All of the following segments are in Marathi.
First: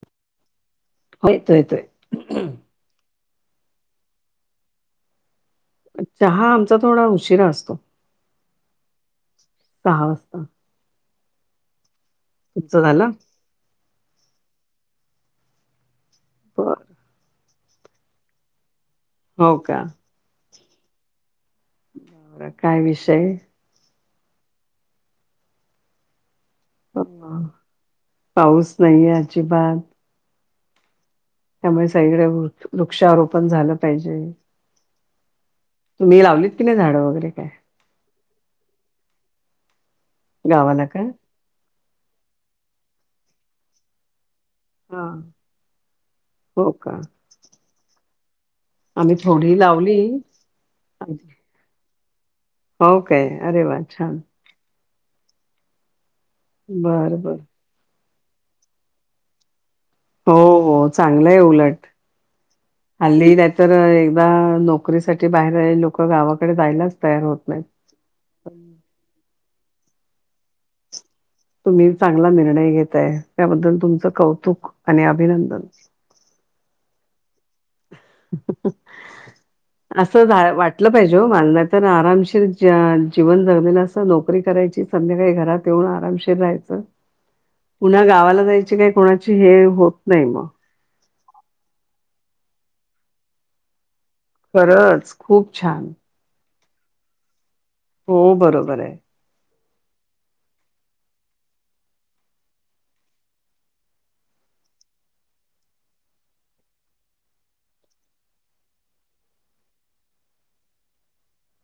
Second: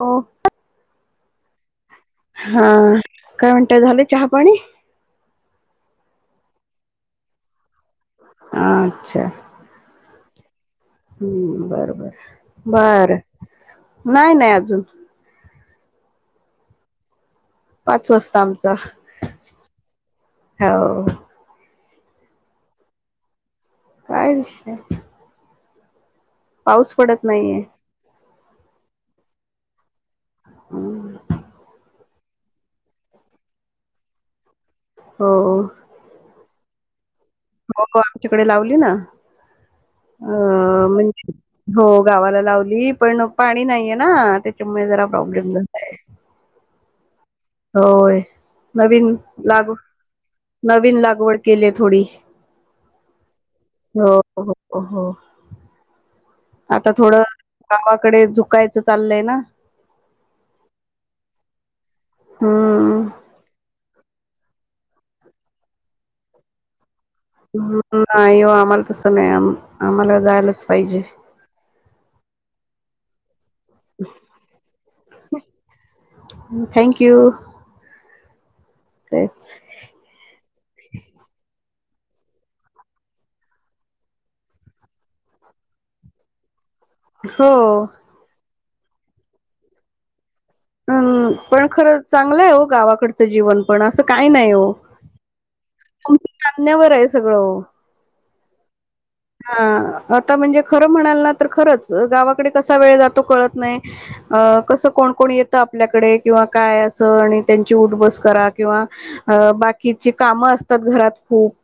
होओ होय येतोय येतोय काय म्हणताय झाल चहा पाणी चहा आमचा थोडा उशीरा असतो अच्छा सहा हम्म बर बर तुढच झालं बर नाही नाही अजून बर पाच वाजता आमचा हो का हो बड काय विषय काय विषय पाऊस पडत अं, नाहीये पाऊस नाहीये अजिबात हम्म त्यामुळे सगळे वृ वृक्षारोपण झालं पाहिजे हो तुम्ही लावत की नाही झाडं वगैरे काय तिकडे लावली ना गावाला अ का? म्हणजे हो गावाला लावली पण पाणी नाहीये ना हा जरा प्रॉब्लेम हो का होय आम्ही नवीन थोडी लाग लावली. नवीन लागवड केली थोडी हो काय अरे वा हो छान हो हो आता बरं थोडं बरं गावाकडे झुकायचं चाललंय ना हो हो चांगलंय उलट हम्म हल्ली त्या तर नोकरी साठी बाहेर लोक गावाकडे जायलाच तयार होत नाहीत. नाही हो आम्हाला तसं नाही आम्हाला जायलाच पाहिजे मी चांगला निर्णय घेतय त्याबद्दल तुमचं कौतुक आणि अभिनंदन थँक्यू अस झा वाटलं पाहिजे मानना सण आरामशीर ज्या जीवन जगलेलं असं नोकरी करायची संध्याकाळी घरात येऊन आरामशीर राहायचं हो. पुन्हा गावाला जायची काय कोणाची हे होत नाही मग पण खर चांगलं आहे हो गावाकडचं जीवन पण अस काही नाही हो खरंच खूप छान तुमच्या कां्यावर आहे सगळं हो बरोबर आहे हा आता म्हणजे खरं म्हणाल ना तर खरंच गावाकडे कसा वेळ जातो कळत नाही कसं कोण कोण येतं आपल्याकडे किंवा काय असं आणि त्यांची उठबस करा किंवा बाकीची काम असतात घरात खूप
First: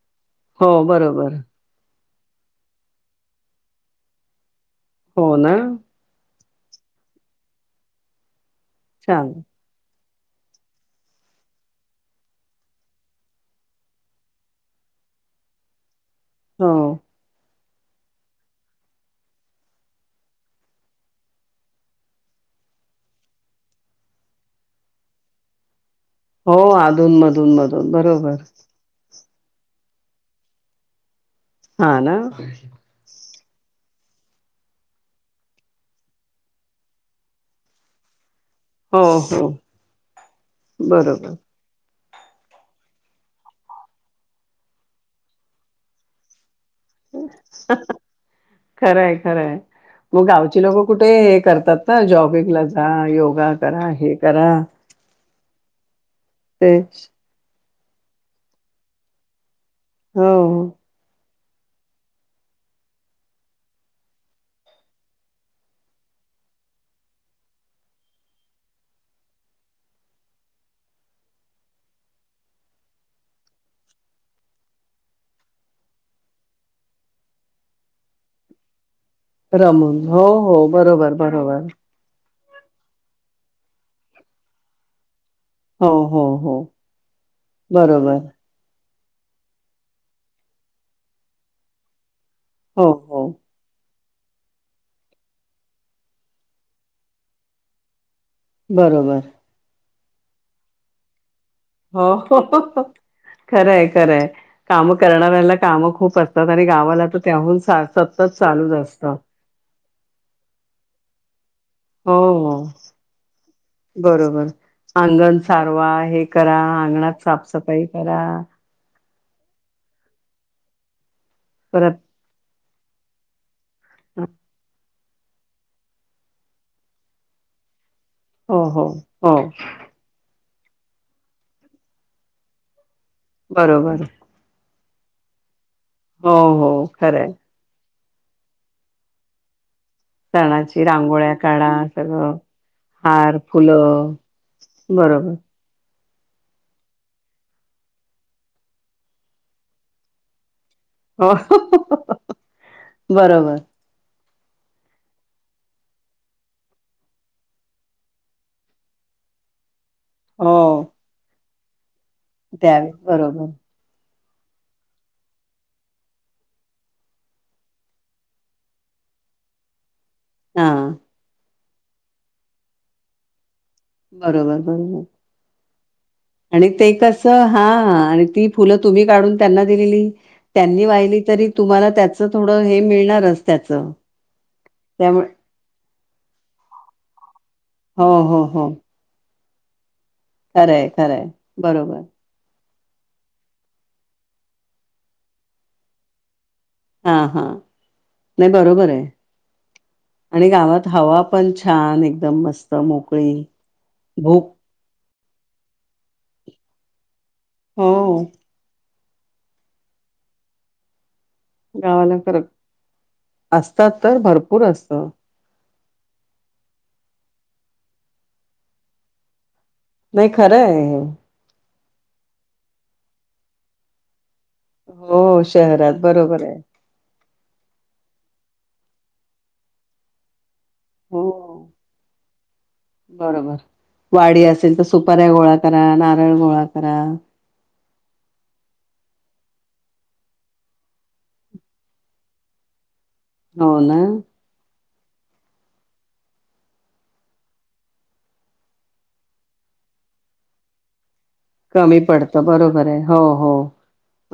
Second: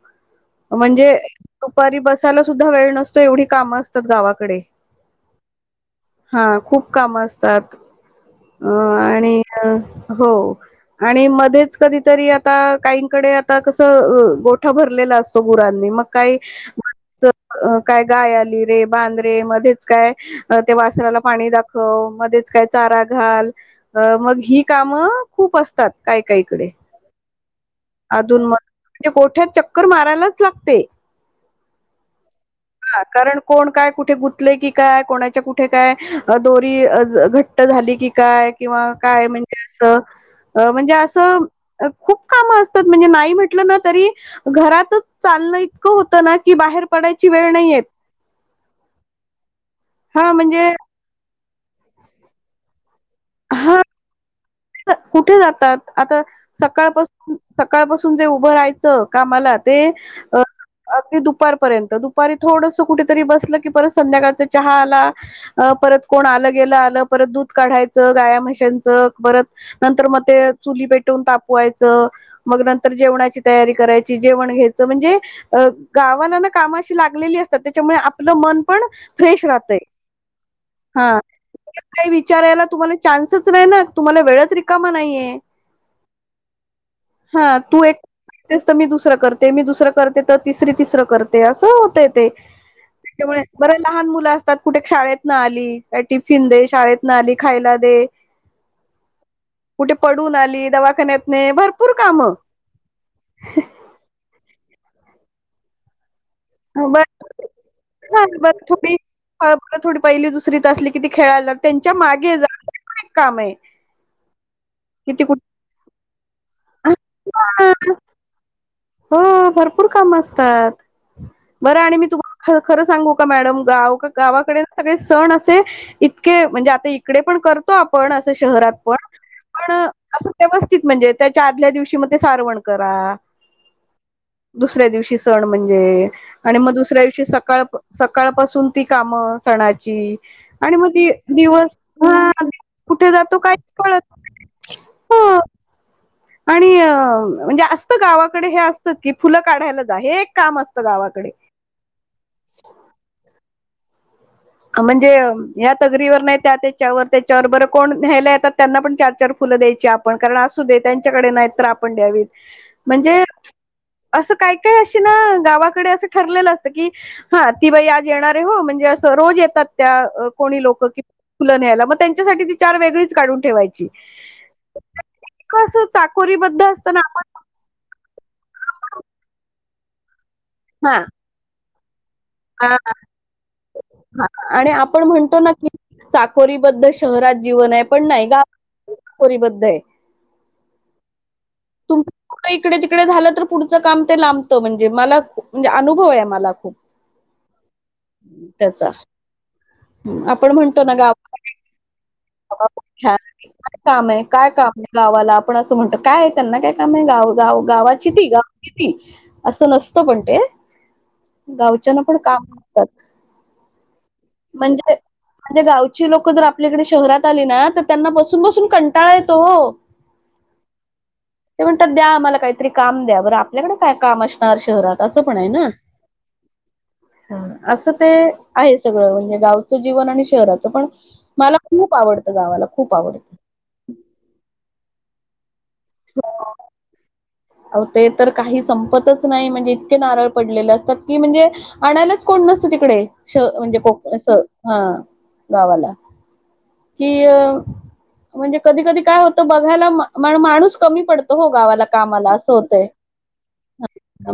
हो म्हणजे बरोबर दुपारी बसायला सुद्धा वेळ नसतो एवढी कामं असतात गावाकडे हो ना हा खूप काम असतात अ छान आणि हो आणि मध्येच कधीतरी आता काहीकडे आता कसं गोठा भरलेलं म हो का काय गाय आली रे बांद रे मध्येच काय ते वासराला पाणी दाखव मध्येच काय चारा घाल अ मग ही कामं खूप असतात काय हो कायकडे अधून मधून मधून बरोबर अधून म म्हणजे मोठ्या चक्कर मारायलाच लागते हा ना हा कारण कोण काय कुठे गुंतले की काय कोणाच्या कुठे काय दोरी घट झा क काय किंवा हो काय हो म्हणजे अस म्हणजे अस बरोबर खूप का ण म्हट त घात इ होत बा खरंय खरंय मग हा गावची म्हणजे लोक कुठे करतात ना जॉबिंगला जा योगा हा करा हे करा कुठे जातात आता ते सकाळपासून सकाळपासून जे उभं राहायचं कामालात ते हो अ अगदी दुप दुपारपर्यंत दुपारी थोडस कुठेतरी बसलं की परत संध्याकाळचा चहा आला परत कोण आ गे आलं परत दूध काढायचं गाया म्हशनच परत नंतर मग ते चुली पेटवून तापवायच मग नंतर जेवणाची तयारी करायची जेव घच म्हणजे गावा कामा लागलेली असतात त्याच्यामुळे आपलं मन पण फ्रेश राहतय रमून हो हो बरोबर हा बरोबर काही विचारायला तुम्हाला चा्सच नाही ना तुम्हाला वेळच रिकामा नाहीये हो हो हो हा तू बरोबर एकतेस तर मी दुसर कर मी दुसरं करते तर तिसर तिसर करते असं होत ते हो हो त्याच्यामुळे ब लहान मुलं असतात कुठे शाळेत न आली टिफिन दे शाळेत न आली खायला दे बरोबर कुठे पडून आली दवाखान्यात हो हो खरंय खरंय काम करणाऱ्याला काम खूप असत ब ह ब चालूच थोडी असतं फळफळ थोडी पहिली दुसरीच असली कि खेळालाग हो हो बरोबर किती अंगण कुठ सारवा हे करा अंगणात साफसफाई करा हो भरपूर काम असतात बरं आणि परत मी तुम्हाला खरं सांगू का मॅडम गाव गावाकडे सगळे सण असे इतके म्हणजे आता इकडे पण करतो आप पण असं हो शहरात हो पण हो पण अस व्यवस्थित म्हणजे त्याच्या आदल्या दिवशी मध्ये ते सारवण करा बरोबर दुसऱ्या दिवशी सण म्हणजे हो आणि हो मग दुसऱ्या दिवशी खरंय सकाळ सकाळपासून ती कामं सणाची आणि सणाची मग रांगोळ्या काढा दिवस सगळं कुठे हार जातो काहीच फुलं कळत बरोबर आणि म्हणजे असत गावाकडे हे असत की फुलं काढायला जा हे एक काम असत हो बरोबर म्हणजे ह तगरीवर नाही त्या त्याच्यावर त्याच्यावर बर कोण घ्यायला येतात त्यांना पण चार चार फुलं द आप कारण हो अस दे त्यांच्याकडे नाही तर आपण द्यावीत द्यावे म्हणजे बरोबर असं काय काय अशी ना गावाकडे असं ठरलेलं असतं की हा ती बाई आज येणार आहे हो म्हणजे अस रोज कोणी हा लोक कि फुलं न्यायला मग त्यांच्यासाठी ती चार वेगळीच काढून ठेवायची बरोबर बरोबर स आणि ते कस हा आणि ती फुलं तुम्ही काढून त्यांना दिलेली त्यांनी वाहिली तरी तुम्हाला त्या ह आणि आपण त्यामुळे म्हणतो ना की चाकोरी बद्ल शहरात जीवन आहे हो पण नाही हो हो गावपोरीबद्ध आहे खरंय खरंय बरोबर तडे तिकडे झालं तर पुढं काम ते लांबतं म्हणजे मला म्हणजे अनुभव आहे मला खूप हा हा नाही त्याचा बरोबर आहे आणि आपण म्हणतो गावात ना हवा गावा पण छान एकदम मस्त काय मोकळी काम आहे काय भूक काम आहे गावाला आपण असं म्हणत काय त्यांना काय काम गाव गाव गावाची हो ती गावाची ती असं नसतं पण ते गावच्यान गावाला पण खरं कामतात असतात तर भरपूर म्हणजे असतं. म्हजे गा लोक जर आपल्याकडे शहरात आली ना तर त्यांना बसून बसून कंटाळा येतो नाही खरं ते म्हणतात द्या मला काहीतरी काम द्या बरं आपल्याकडे काय काम अस शहरात अस पण हो आहे ना शहरात बरोबर आहे. अस ते आहे सगळं म्हणजे गावचं जीवन आणि शहराचं पण मला हो. खूप आवडतं गावाला खूप आवडतं. बरोबर वाडी असेल तर सुपऱ्या गोळाकाररा नारायण गोळाकाररा अ ते तर काही संपतच नाही म्हणजे इतके नारळ पडलेले असतात की म्हणजे आणायच कोण त तिकडे हो म्हणजे ना. कोक हा गावाला कि अ म्हणजे कधी कधी काय होत बघायला माणूस कमी पडत कमी पडतं बरोबर आहे हो हो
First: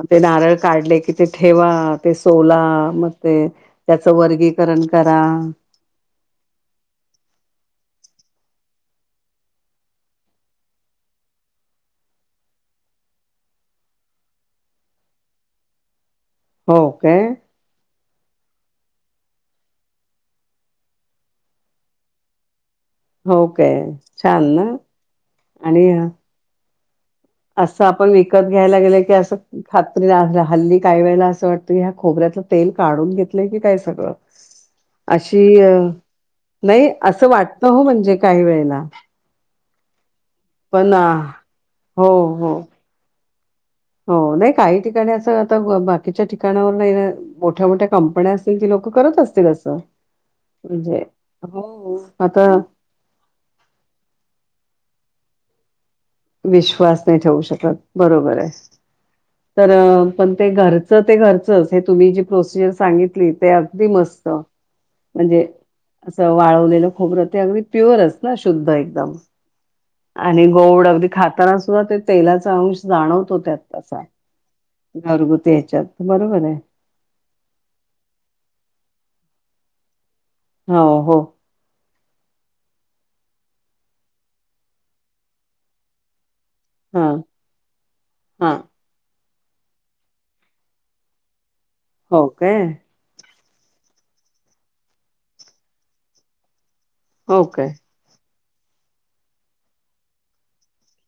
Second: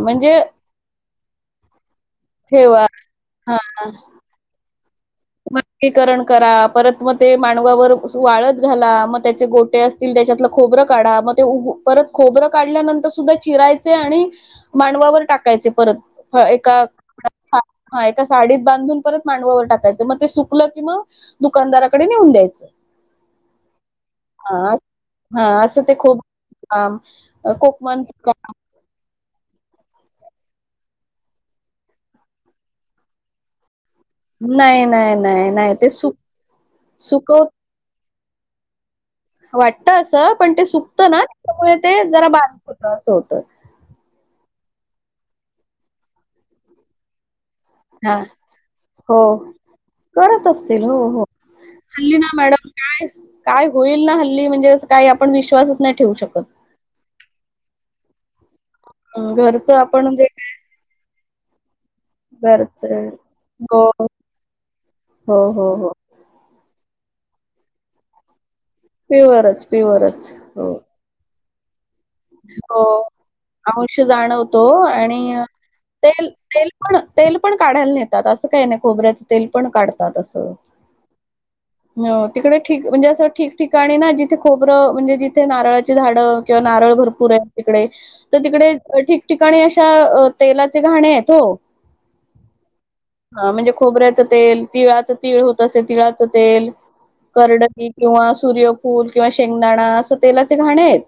मग ते नारळ काढले कि ते ठेवा ते सोला ठेवा मग ते त्याचं वर्गीकरण करा. लगीकरण करा परत मग ते मानवावर वाळत घाला मग त्याचे गोटे असतील त्याच्यातलं खोबरं काढा मग ते परत खोबरं काढल्यानंतर सुद्धा चिरायचे आणि मांडवावर टाकायचे परत ह एका हो काय? हा एका साडीत बांधून परत मांडवावर टाकायचं मग ते सुकलं कि मवा दुकानदाराकडे नेऊन द्यायचं हो काय छान ना हा हा असं आणि ते खूप काम असं आपण कोकमांच काम विकत घ्यायला गेलंय की असं खात्रीला हल्ली काही वेळेला असं वाटतं ह्या खोबऱ्यात तेल काढून घेतलंय की काय सगळ नाही नाही अशी नाही नाही ते सुक नाही असं सुकव वाटत हो म्हणजे काही वेळेला वाटत असं पण ते सुकतं ना त्याच्यामुळे ते हो जरा हो बारीक होत असं होतं हो नाही काही ठिकाणी असं आता बाकीच्या ठिकाणावर मोठ्या मोठ्या हा कंपन्या असतील ती लोक करत हो असतील असं करत असतील हो म्हणजे हो हो हल्ली ना आता मॅडम काय काय होईल ना हल्ली म्हणजे काय पण विश्वासच नाही ठेवू शकत विश्वास नाही ठेवू शकत बरोबर आहे तर घरचं आपण जे पण ते घरचं ते घरच तुम्ही जी काय प्रोसिजर घरच सांगितली ते हो अगदी मस्त हो म्हणजे हो हो अस वावलेलं खोबर ते अग प्युअर च ना शुद्ध एकदम प्युअरच प्युअरच आणि हो गड अगदी खाताना सुद्धा ते तेलाचा अंश हो जाणवतो त्यात अंश तसा जाणवतो आणि घरगुती ह्याच्यात तेल बरोबर आहे. तेल पण तेल पण काढायला नेतात असं काही नाही खोबऱ्याचं तेल पण काढतात असं हो हो हो तिकडे ठीक म्हणजे असं ठिकठिकाणी ना जिथे खोबरं म्हणजे जिथे नारळाची झाडं किंवा नारळ हा भरपूर आहे तिकडे तर हा तिकडे ठी ठिकाणी अशा तेलाचे घाणे आहेत हो हो काय हा म्हणजे खोबऱ्याचं तेल तिळाचं तीळ होत असे तिळाचं तेल हो काय करडई किंवा सूर्यफूल किंवा शेंगदाणा असं तेलाचे घाणे आहेत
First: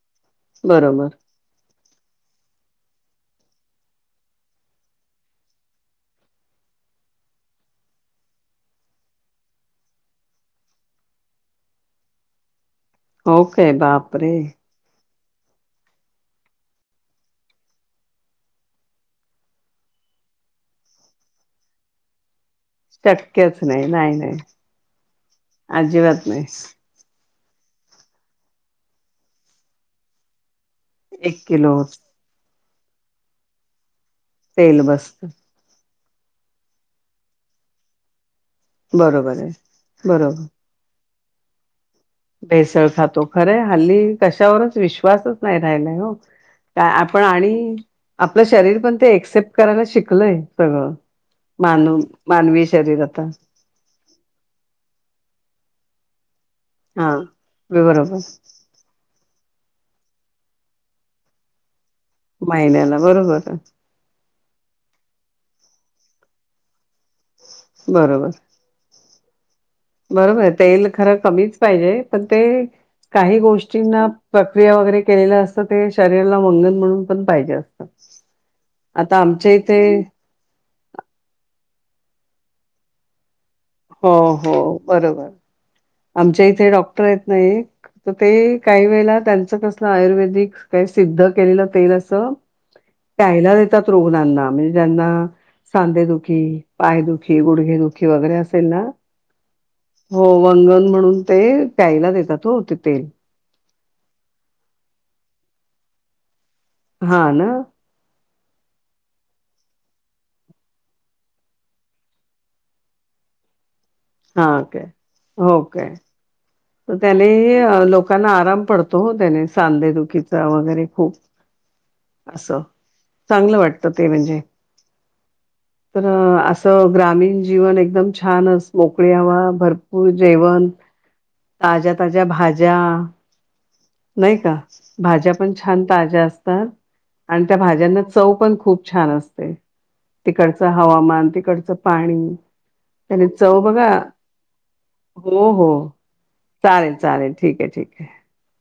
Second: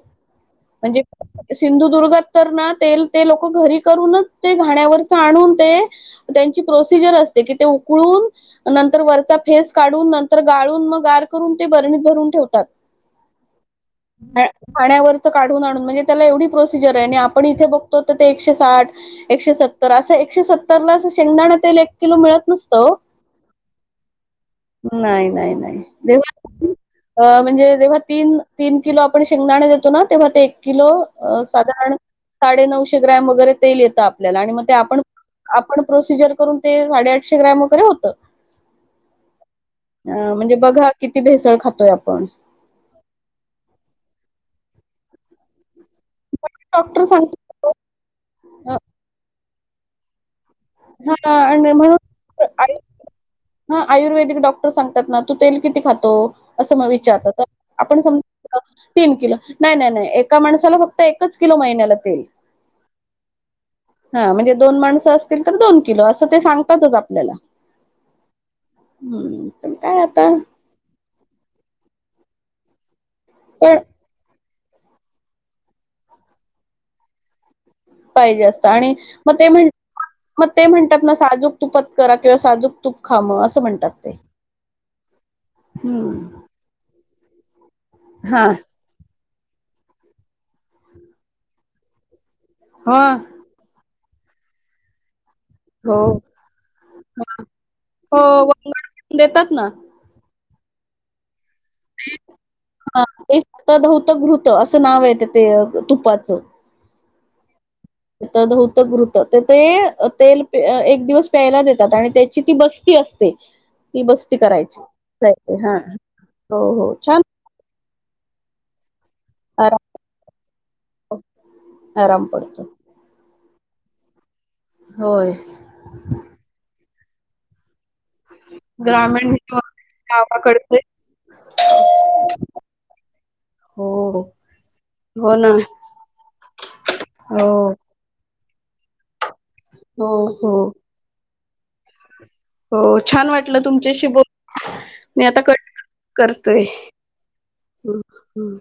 बरोबर म्हणजे सिंधुदुर्गात तर ना ते ते लोक घरी करूनच ते घाण्यावरच आणून ते प्रोसजर अस क उकून नंतर वर फेस काढून नंतर गाळून मग बणी भरून हो काय बापरे ठेवातण्यावर काढून आण म्हण त्या एवढी प्रोसिजर आपण इथे बघतो ते एके साठ एके सर असे सतरला शेंगदाणा ते एक किलो मिळत नस शक्यच नाही नाही नाही नाही नाही नाही दे अजिबात नाही अ म्हणजे जेव्हा तीन तीन किलो आपण शेंगदाणे देतो ना तेव्हा ते एक किलो एक किलो साधारण साडे नऊशे ग्रॅम वगैरे तेल येत आपल्याला आणि मग ते तेल आपण बसत आपण प्रोसिजर करून ते साडेआठशे ग्रॅम वगैरे होत बरोबर आहे बरोबर म्हणजे बघा किती भेसळ खातोय आपण भेसळ खातो खरे हल्ली कशावरच विश्वासच नाही हो पण डॉक्टर आपण सांगतात आणि आपलं अ, शरीर पण ते एक्सेप्ट करायला शिकलय सगळं मानव मानवी शरीर आता. हा आयुर्वेदिक डॉक्टर सांगतात ना तू तेल किती खात असं मग हा विचारत तर आपण बरोबर सम तीन किल. नाही नाही नाही एका माणसाला फक्त एकच किलो महिन्याला. तेल. महिन्याला बरोबर. हा म्हणजे दोन माणसं असतील तर दोन किलो असं ते सांगातच आप बरोबर. हम्. बरोबर तेल खरं कमीच पाहिजे पण ते काही पण गोष्टींना प्रक्रिया वगैरे केलेलं असतं ते शरीराला मंगन म्हणून पण पाहिजे असतं पाहिजे असत आणि आता मग ते आमच्या म्हण इथे मग ते म्हणतात ना साजूक तुपात करा किंवा साजूक तूप खा म हो हो बरोबर हम्म आमच्या इथे डॉक्टर आहेत ना तर हा ते काही वेळेला त्यांचं कसलं आयुर्वेदिक काही सिद्ध केलेलं तेल असं हा प्यायला देतात रुग्णांना म्हणजे ज्यांना हो सांधेदुखी पायदुखी गुडघेदुखी हो वगैरे असेल ना वंगण देतात ना हो. वंगन म्हणून ते प्यायला देतात हो ह तेल ते स्वतः धौत घृत असं नाव आहे ते ते तुपाचं. हा ना. धवतं घृत तर ते तेल एक दिवस प्यायला देतात आणि त्याची ती बस्ती असते. बस्ती हा काय करायचीय हो हा. काय हो हो तर छान त्याने लोकांना आराम पडतो. त्याने आराम सांदेदुखीचा वगैरे खूप आराम अस पडतो चांगलं वाटत ते म्हणजे होय. पण असं ग्रामीण जीवन एक एकदम छानस मोकळीवा भरपूर जेवण ग्रहाकडचे ताज्या ताज्या भाज्या. हो. नाही का भाज्या हो ना. पण छान ताज्या असतात आणि हो. त्या भाज्यांना चव पण ख खूप छान असते हो. हो. तिकडचं हवामान तिकडचं पाणी हो. त्यानी छान चौ वाटलं बघा. तुमच्याशी बोल मी आता हो हो कट करते. चालेल चालेल ठीक आहे ठीक हम्म. आहे. हम्म.